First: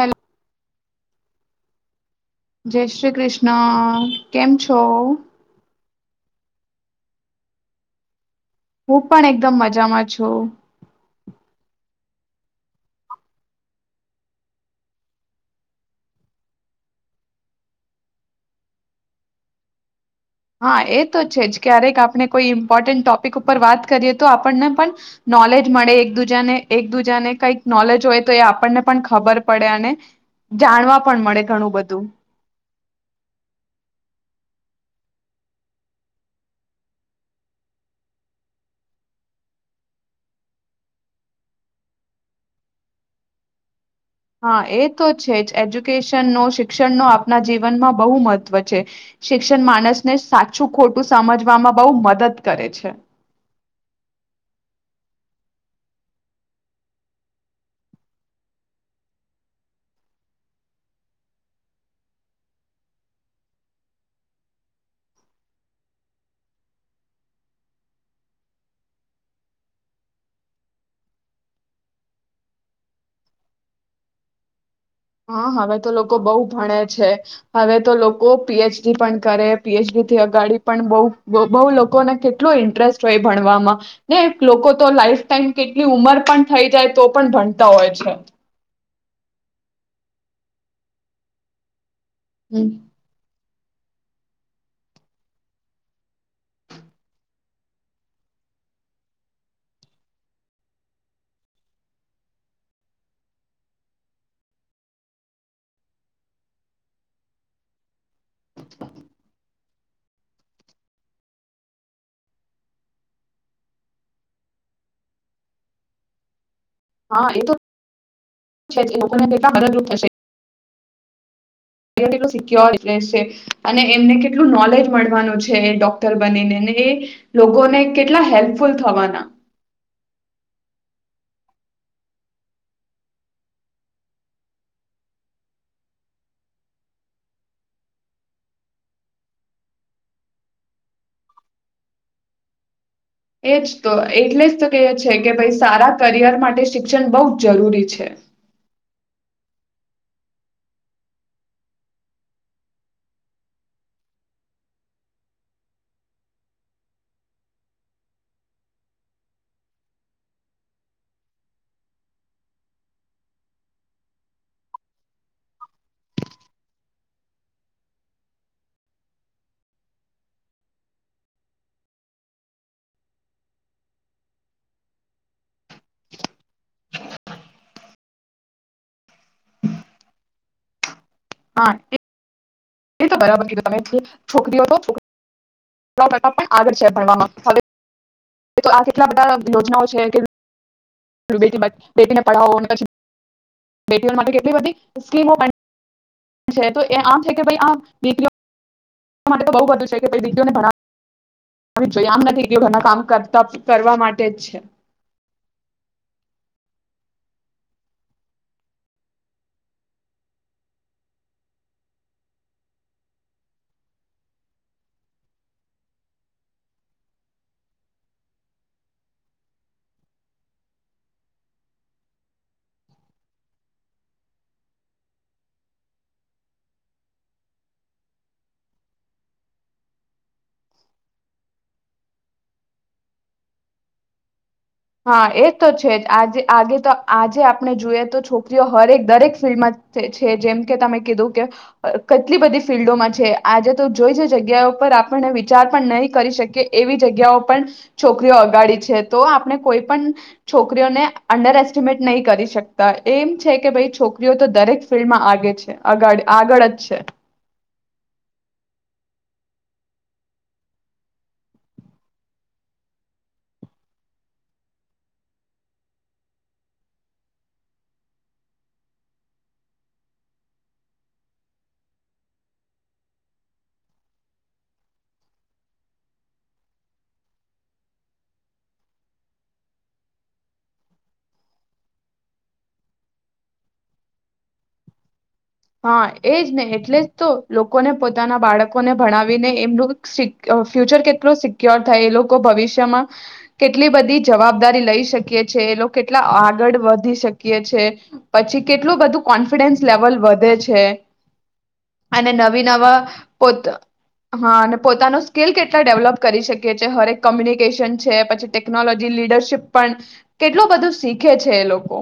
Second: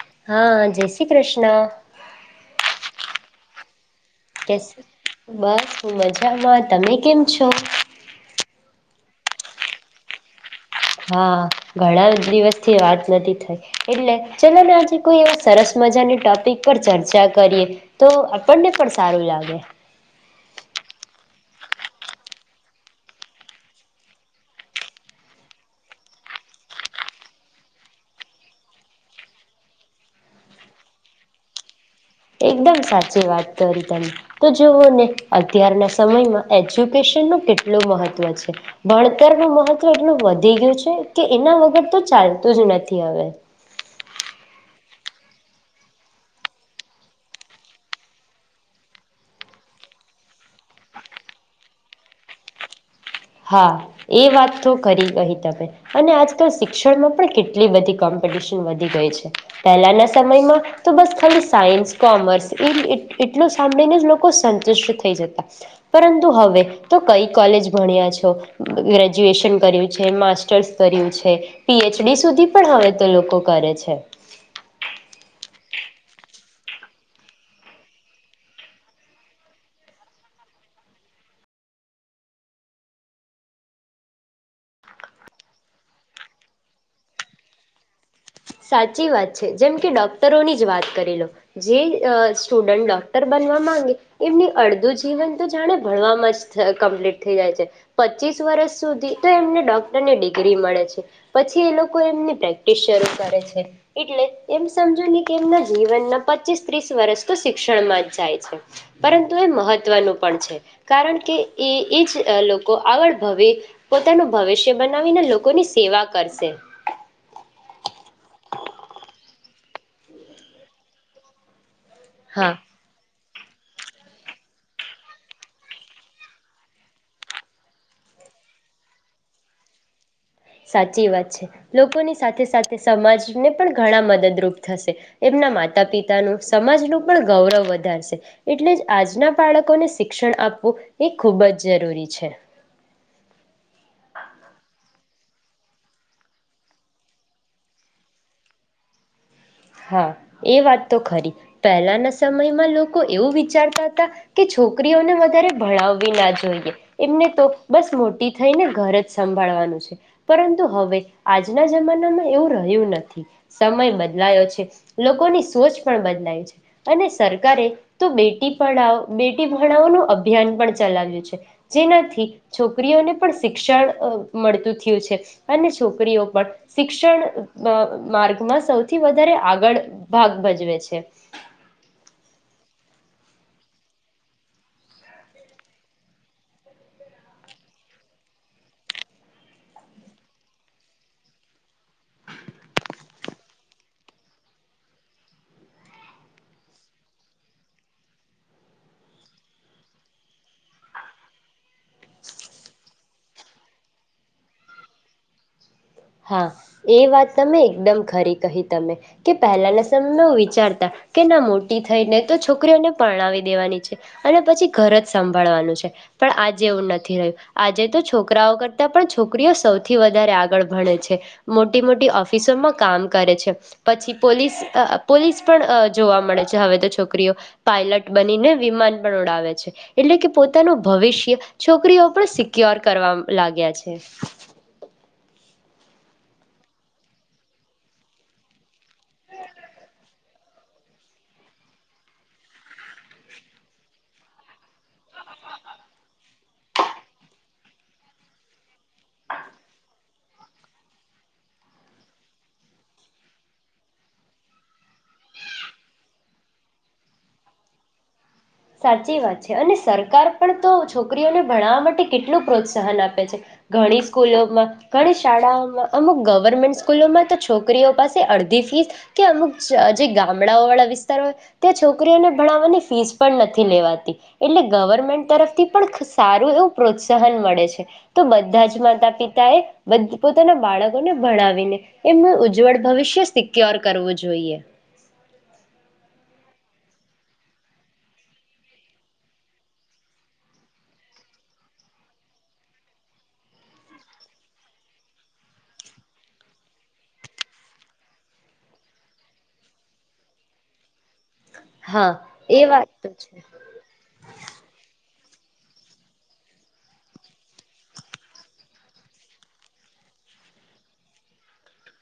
Hello હા જય શ્રી કૃષ્ણ જય શ્રી કૃષ્ણ. કેમ કેસ છો બસ. મજામાં, તમે કેમ છો? હું પણ એકદમ મજામાં છું. હા, ઘણા દિવસથી વાત નથી થઈ એટલે ચલો ને આજે કોઈ એ સરસ મજાની ટોપિક પર ચર્ચા કરીએ તો આપણને પણ સારું લાગે. હા એ તો છે જ ક્યારેક આપણે કોઈ ઇમ્પોર્ટન્ટ ટોપિક ઉપર વાત કરીએ તો આપણને પણ નોલેજ મળે એક દૂજાને એક દુજાને કઈક નોલેજ હોય તો એ આપણને પણ ખબર પડે અને જાણવા પણ મળે ઘણું બધું. એકદમ સાચી વાત કરી તમે તો જુઓને અત્યારના સમયમાં એજ્યુકેશન નું કેટલું મહત્વ છે, ભણતરનું મહત્વ એટલું વધી ગયું છે કે એના વગર તો ચાલતું જ નથી હવે હા એ તો છે જ એજ્યુકેશન નો શિક્ષણ નો આપના જીવનમાં બહુ મહત્ત્વ છે. શિક્ષણ માણસને સાચું ખોટું સમજવામાં બહુ મદદ કરે છે. હા એ વાત તો કરી ગઈ તમે અને આજકાલ શિક્ષણમાં પણ કેટલી બધી કોમ્પિટિશન વધી ગઈ છે. પહેલાના સમયમાં તો બસ ખાલી સાયન્સ કોમર્સ એ એટલું સાંભળીને લોકો સંતુષ્ટ થઈ જતા પરંતુ હવે તો કઈ કોલેજ ભણ્યા છે. ગ્રેજ્યુએશન કર્યું છે, માસ્ટર્સ કર્યું છે, પીએચડી સુધી પણ હવે તો લોકો કરે છે. હા હવે તો લોકો બઉુ ભણે છે હવે તો લોકો પીએચડી પણ કરે, પીએચડીથી અગાડી પણ બ બહુ લોકોને કેટલો ઇન્ટરેસ્ટ હોય ભણવામાં ને લોકો તો લાઈફ ટાઈમ કેટલી ઉમર પણ થઈ જાય તો પણ ભણતા હોય છે. સાચી વાત છે જેમ કે ડોક્ટરોની જ વાત કરી લો, જે અ હમ. સ્ટુડન્ટ ડોક્ટર બનવા એમનું અડધું જીવન તો જાણે ભણવામાં જ કમ્પ્લીટ થઈ જાય છે. પચીસ વર્ષ સુધી તો એમને ડોક્ટરને ડિગ્રી મળે છે. પછી એ લોકો એમની પ્રેક્ટિસ શરૂ છે, એટલે એમ સમજોને કે એમના જીવન ના પચીસ ત્રીસ વર્ષ તો શિક્ષણ માં જ જાય છે, પરંતુ એ મહત મહત્વનું પણ છે. કારણ કે એ એ જ લોકો આગળ ભવે પોતાનું ભવિષ્ય બનાવીને [unintelligible] સેવા કરશે. હા એ તો છે જ લોકોને કેટલા મદદરૂપ થશે. તે કેટલો હા સિક્યોર એટલે સેફ અને એમને કેટલું નોલેજ મળવાનું છે એ ડોક્ટર બનીને એ લોકોને કેટલા હેલ્પફુલ થવાના. સાચી વાત છે. લોકોની સાથે સાથે સમાજને પણ ઘણા મદદરૂપ થશે. એમના માતા પિતાનું સમાજનું પણ ગૌરવ વધારશે. એટલે જ આજના બાળકોને શિક્ષણ આપવું એ ખૂબ જ જરૂરી છે. એ જ તો એટલે જ તો કહીએ છે કેમ કે ભાઈ સારા કરિયર માટે શિક્ષણ બહું જરૂરી છે. હા, એ વાત તો ખરી પહેલાના સમયમાં લોકો એવું વિચારતા હતા કે છોકરીઓને વધારે ભણાવવી ના જોઈએ. એમને તો બસ મોટી થઈને ઘર જ સંભાળવાનું છે. પરંતુ હવે આજના જમાનામાં એવું રહ્યું નથી સમય બદલાયો છે. લોકોની સોચ પણ બદલાય છે અને સરકારે તો બેટી પઢાવ બેટી ભણવાનું અભિયાન પણ ચલાવ્યું છે. જેનાથી છોકરીઓને પણ શિક્ષણ અ મળતું થયું છે અને છોકરીઓ પણ શિક્ષણ અ માર્ગમાં સૌથી વધ અરે આગળ ભાગ ભજવે છે. હા એ એ તો બરાબર કીધું તમે છો છોકરીઓ તો છોકરા પણ આગળ છે ભણવામાં હવે તો આ કેટલા બધા યોજનાઓ છે કે બેટી બચ બેટીને પઢાવો ને પછી બેટીઓ માટે કેટલી બધી સ્કીમો પણ છે તો એ આમ છે કે ભાઈ આમ બેટીઓ માટે તો બહુ બધું છે કે ભાઈ દીકરીઓને ભણા જો આમ નથી કે ઘણા કામ કરતા કરવા માટે જ છે. હા એ વાત તમે એકદમ ખરી કહી તમે કે પહેલાના સમયમાં વિચારતા કે ના મોટી થઈને તો છોકરીઓને પરણાવી દેવાની છે અને પછી ઘર જ સંભાળવાનું છે. પણ આજે એવું નથી રહ્યું. આજે તો છોકરાઓ કરતા પણ છોકરીઓ સૌથી વધારે આગળ ભણે છે. મોટી મોટી ઓફિસોમાં કામ કરે છે. પછી પોલીસ અ પોલીસ પણ અ જોવા મળે છે. હવે તો છોકરીઓ પાયલટ બનીને વિમાન પણ ઉડાવે છે એટલે કે પોતાનું ભવિષ્ય છોકરીઓ પણ સિક્યોર કરવા અ લાગ્યા છે. હા એ તો છે જ આજે આજે તો આજે આપણે જોઈએ તો છોકરીઓ હરેક દરેક ફિલ્ડમાં છે. જેમ કે તમે કીધું કે કેટલી બધી ફિલ્ડોમાં છે. આજે તો જોઈ જે જગ્યાઓ પર આપણને વિચાર પણ નહી કરી શકીએ એવી જગ્યાઓ પણ છોકરીઓ અગાડી છે તો આ કોઈ પણ છોકરીઓને અંડર એસ્ટિમેટ નહી કરી શકતા. એમ છે કે ભાઈ છોકરીઓ તો દરેક ફિલ્ડમાં આગે છે અગાડ આગળ જ છે. સાચી વાત છે અને સરકાર પણ તો છોકરીઓને ભણાવવા માટે કેટલું પ્રોત્સાહન આપે છે. ઘણી સ્કૂલોમાં, ઘણી શાળાઓમાં, અમુક ગવર્મેન્ટ સ્કૂલોમાં તો છોકરીઓ પાસે અડધી ફીસ કે અમુક જે ગામડાઓ વાળા વિસ્તારો ત્યાં છોકરીઓને ભણાવવાની ફીસ પણ નથી લેવાતી. એટલે ગવર્મેન્ટ તરફથી પણ સારું એવું પ્રોત્સાહન મળે છે. તો બધા જ માતા પિતા એ પોતાના બાળકોને ભણાવીને એમનું ઉજ્જવળ ભવિષ્ય સિક્યોર કરવું જોઈએ. હા એજ ને એટલે જ તો લોકોને પોતાના બાળકોને ભણાવીને એમનું સિક ફ્યુચર કેટલુ સિક્યોર થાય, એ લોકો ભવિષ્યમાં કેટલી બધી જવાબદારી લઈ શકીએ છે, એ લોકો કેટલા આગળ વધી શકીએ છે પછી કેટલું બધું કોન્ફિડન્સ લેવલ વધ વધે છે. હા અને એ નવી વાત નવા તો છે પો હા અને પોતાનું સ્કીલ કેટલા ડેવલપ કરી શકીએ છીએ, હરેક કોમ્યુનિકેશન છે પછી ટેકનોલોજી લીડરશીપ પણ કેટલું બધું શીખે છે એ લોકો.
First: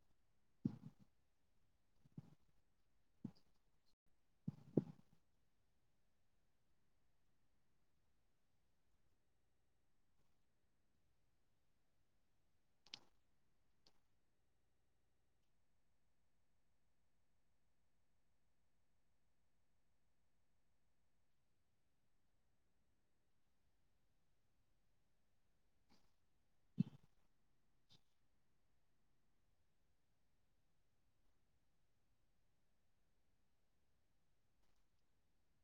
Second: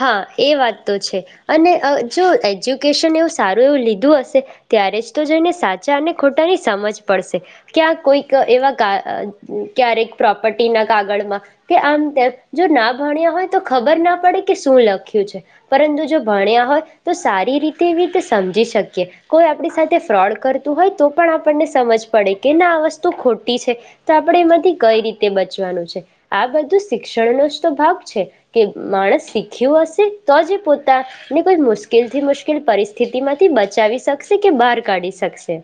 હા એ વાત તો છે અને અ જો એજ્યુકેશન એવું સારું એવું લીધું હશે ત્યારે જ તો જેને સાચા અને ખોટાની સમજ પડશે, ક્યાં કોઈક એવા કા ક્યારેક પ્રોપર્ટીના કાગળમાં કે આમ જો ના ભણ્યા હોય તો ખબર ના પડે. કે શું લખ્યું છે. પરંતુ જો ભણ્યા હોય તો સારી રીતે એવી રીતે સમજી શકીએ. કોઈ આપણી સાથે ફ્રોડ કરતું હોય તો પણ આપણને સમજ પડે કે ના આ વસ્તુ ખોટી છે. તો આપણે એમાંથી કઈ રીતે બચવાનું છે આ બધું શિક્ષણનો જ તો ભાગ છે કે માણસ શીખ્યું હશે, તો જ પોતાને કોઈ મુશ્કેલ થી મુશ્કેલ પરિસ્થિતિ માંથી બચાવી શકશે કે બહાર કાઢી શકશે.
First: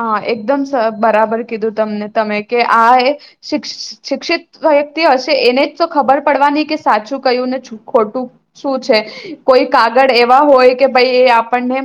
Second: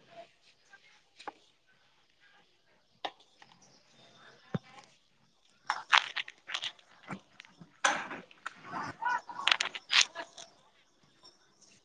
હા, એકદમ બરાબર કીધું તમને તમે કે આ શિ શિક્ષિત વ્યક્તિ હશે એને જ તો ખબર પડવા નહી કે સાચું કયું ને ખોટું શું છે. કોઈ કાગળ એવા હોય કે ભાઈ એ આપણને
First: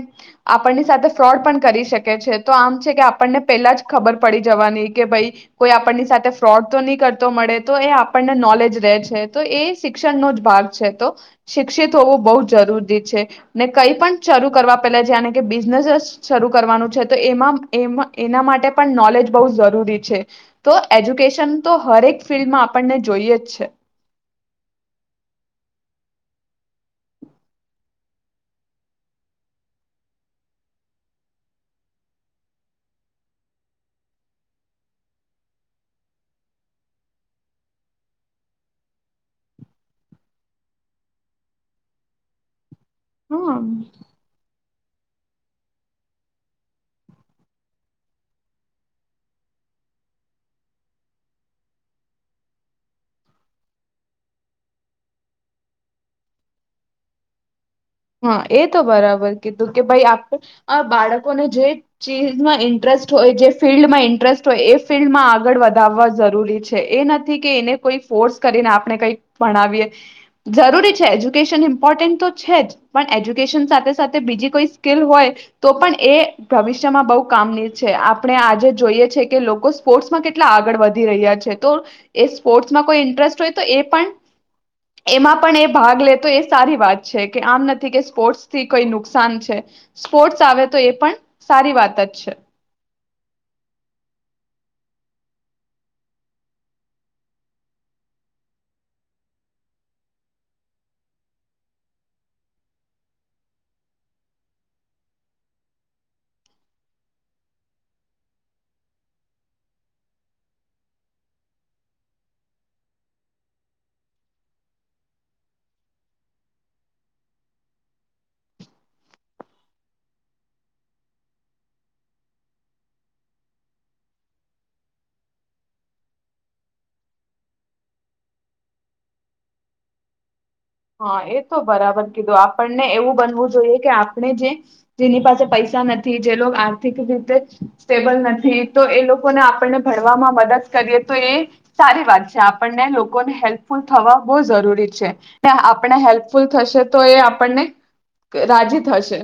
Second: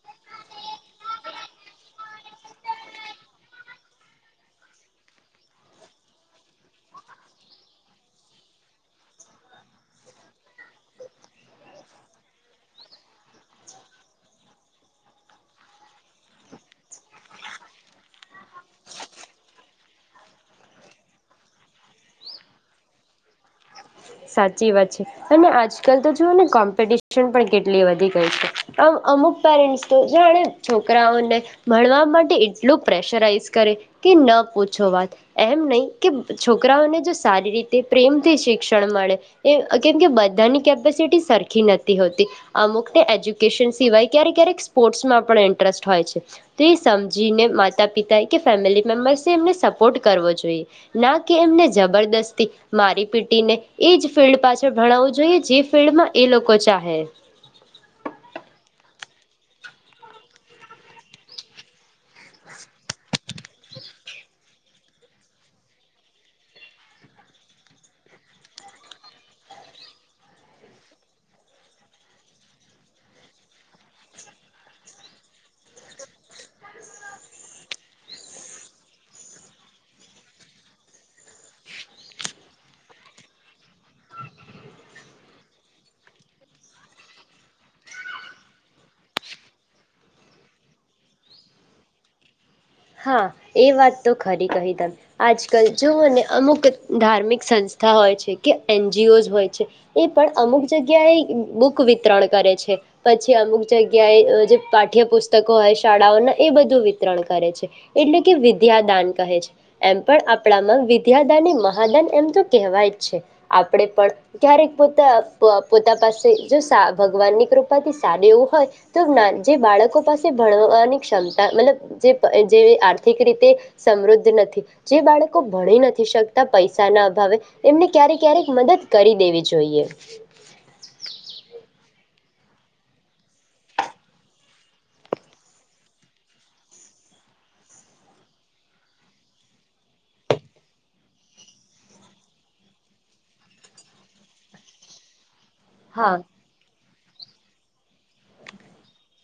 આપણની સાથે ફ્રોડ પણ કરી શકે છે. તો આમ છે આપણને પેલા જ ખબર પડી જવાની કે ભાઈ કોઈ આપણની સાથે ફ્રોડ તો નહી કરતો મળે તો એ આપણને નોલેજ રહેે છે, તો એ શિક્ષણનો જ ભાગ છે. તો શિક્ષિત હોવું બહુ જરૂરી છે ને કઈ પણ શરૂ કરવા પેલા જેણે કે બિઝનેસ જ શરૂ કરવાનું છે. તો એમાં, એમા એના માટે પણ નોલેજ બહુ જરૂરી છે. તો એજ્યુકેશન તો હરેક ફિલ્ડમાં આપણને જોઈએ જ છે. સાચી વાત છે. તેમાં આજકાલ તો જુઓ ને કોમ્પિટિશન પણ કેટલી વધી ગઈ છે. અમ, અમુક પેરેન્ટ્સ તો જાણે છોકરાઓને ભણવા માટે એટલું પ્રેશરાઈઝ કરે કે ન પૂછો વાત! એમ નહીં કે છોકરાઓને જો સારી રીતે પ્રેમથી શિક્ષ ક્ષણ મળે એ, કેમ કે બધાની કેપેસિટી સરખી નતી હોતી અમુક એજ્યુકેશન હમ. સિવાય ક્યારેક ક્યારેક સ્પોર્ટ્સમાં પણ ઇન્ટરેસ્ટ હોય છે. તો એ સમજીને માતા પિતાએ કે ફેમિલી મેમ્બર્સે, એમને સપોર્ટ કરવો જોઈએ. ના કે, એમને જબરદસ્તી મારી પીટીને એજ ફિલ્ડ પાછળ ભણાવવું જોઈએ, જે ફિલ્ડમાં એ લોકો ચાહે. હા, એ તો બરાબર કીધું કે ભાઈ, આપ, બાળકોને જે ચીજમાં ઇન્ટરેસ્ટ હોય, જે ફિલ્ડમાં ઇન્ટરેસ્ટ હોય, એ ફિલ્ડમાં આગળ વધાવવા જરૂરી છે. એ નથી કે એને કોઈ ફોર્સ કરીને આપણે કંઈક ભણાવીએ. જરૂરી છે, એજ્યુકેશન ઇમ્પોર્ટન્ટ તો છે જ પણ એજ્યુકેશન સાથે સાથે બીજી કોઈ સ્કીલ હોય, તો પણ એ ભવિષ્યમાં બહુ કામની છે. આપણે આજે જોઈએ છે, કે લોકો સ્પોર્ટ્સમાં કેટલા આગળ વધી રહ્યા છે. તો એ સ્પોર્ટ્સમાં કોઈ ઇન્ટરેસ્ટ હોય તો એ પણ, એમાં પણ, એ ભાગ લે, તો એ સારી વાત છે કે આમ ન કે સ્પોર્ટ્સ થી કોઈ નુકસાન છે. સ્પોર્ટ્સ આવે તો એ પણ, સારી વાત જ છે. હા, એ વાત તો ખરી કહી તમે. આજકાલ જોઓને અમુક ધાર્મિક સંસ્થા હોય છે કે એનજીઓઝ હોય છે એ પણ અમુક જગ્યાએ બુક વિતરણ કરે છે. પછી અમુક જગ્યાએ જે પાઠ્યપુસ્તકો હોય શાળાઓના એ બધું વિતરણ કરે છે. એટલે કે વિદ્યાદાન કહે છે. એમ પણ આપણામાં વિદ્યાદાન એ મહાદાન એમ તો કેહેવાય જ છે. આપણે પણ ક્યારેક પોતા, પોતા પાસે જો સા ભગવાનની કૃપાથી સારી એવું હોય, તો જે બાળકો પાસે ભણવાની ક્ષમતા મતલબ જે અ જેવી આર્થિક રીતે સમૃદ્ધ નથી, જે બાળકો ભણી નથી શકતા પૈસાના અભાવે, એમને ક્યારે ક્યારેક મદદ કરી દેવી જોઈએ. હા, એ તો બરાબર કીધું. આપણને એવું બનવું જોઈએ કે આપણે જે જેની પાસે પૈસા નથી, જે લોગ આર્થિક રીતે સ્ટેબલ નથી, તો એ લોકોને આપણને ભણવામાં મદદ કરીએ તો એ સારી વાત છે. આપણને લોકોને હેલ્પફુલ થવા બહુ ઝરૂરી છે. ને આપણે હા હેલ્પફુલ થશે તો એ આપણને, રાજી થશે.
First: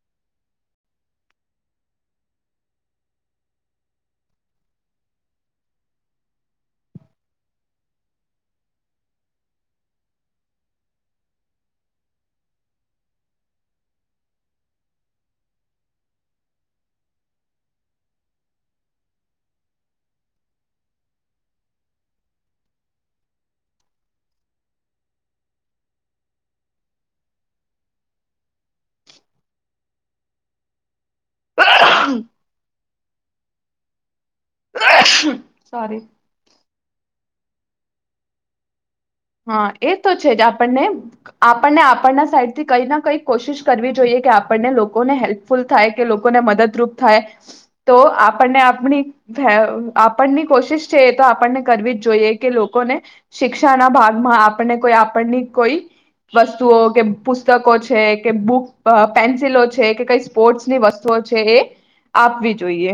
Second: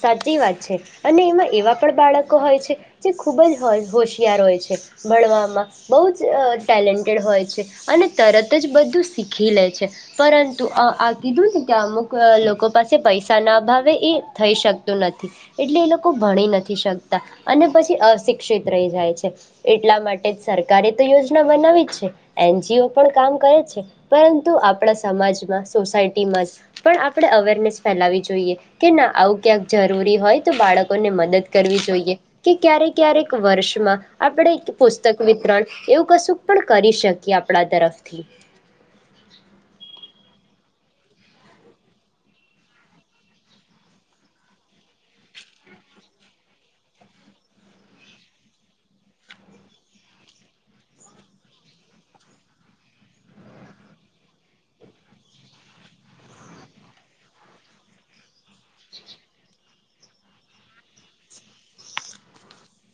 સાચી વાત છે. અને એમાં એવા પણ બાળકો હોય છે જે ખૂબ જ હોશિયાર હોય છે ભણવામાં, બહુ જ ટેલેન્ટેડ હોય છે, અને તરત જ બધું સીખી લે છે. પરંતુ આ કીધું ને કે અમુક લોકો પાસે પૈસા ના અ ભાવે એ થઈ શકતું નથી, એટલે એ લોકો ભણી નથી શકતા. અને પછી અશિક્ષિત રહી જાય છે, એટલા માટે જ સરકારે તો યોજના બનાવી જ છે, એનજીઓ પણ કામ કરે છે, પરંતુ આપણા સમાજમાં, સોસાયટીમાં જ પણ આપણે અવેરનેસ ફેલાવવી જોઈએ કે, ના આવું ક્યાંક જરૂરી હોય, તો બાળક ને મદદ કરવી જોઈએ કે ક્યારેક ક્યારેક વર્ષમાં આપણે પુસ્તક વિતરણ સોરી. એવું કસુક પણ કરી શકે કે આપણા તરફથી હા, એ તો છે જ. આપણને, આપણને આપણના સાઈડથી કંઈ ના કઈક કોશિશ કરવી જોઈએ. કે આપણને લોકોને હેલ્પફુલ થાય કે લોકોને મદદરૂપ થાય તો આપણને આપણી ફેવ, આપણની કોશિશ છે એ તો આપણને કરવી જ જોઈએ કે લોકોને શિક્ષાના ભાગ આપણને કોઈ, આપણની કોઈ વસ્તુઓ કે પુસ્તકો છે કે બુક અ પેન્સિલો છે કે કઈ સ્પોર્ટસની વસ્તુઓ છે એ આપવી જોઈએ.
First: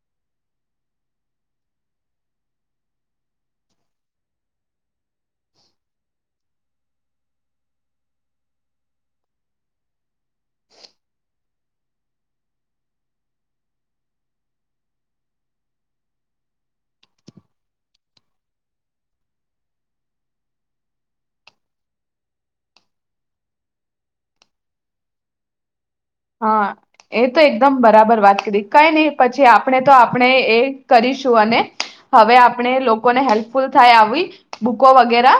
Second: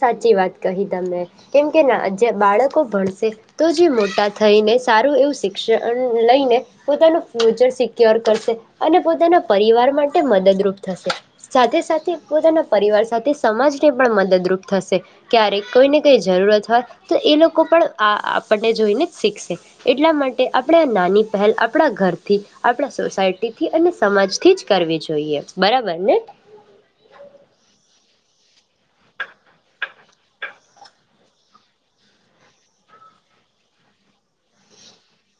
સાચી વાત કહી તમે. કેમ કે ના, જે બાળકો ભણશે તો જે મોટા થઈને સારું એવું શિક્ષણ લઈને, પોતાનું ફ્યુચર સિક્યોર કરશે, અને પોતાના પરિવાર માટે મદદરૂપ થશે. સાથે સાથે, પોતાના પરિવાર સાથે સમાજને પણ મદદરૂપ થશે, ક્યારેક કોઈને કંઈ જરૂરત હોય તો એ લોકો પણ આ, આપણને જોઈને જ શીખશે. એટલા માટે, આપણે આ નાની પહેલ આપણા ઘરથી, આપણા સોસાયટીથી, અને સમાજથી જ કરવી જોઈએ. બરાબર ને હા, એ તો એકદમ બરાબર. ર વાત કરી કઈ નહી, પછી આપણે તો, આપણે એ કરીશું, અને હવે આપણે લોકોને હેલ્પફુલ થાય આવી બુકો વગેરા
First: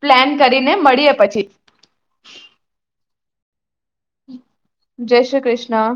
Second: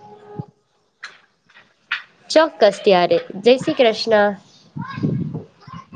પ્લાન કરીને મળીએ પછી. ચોક્કસ, ત્યારે! જય શ્રી કૃષ્ણ જય શ્રી ક્રિષ્ના!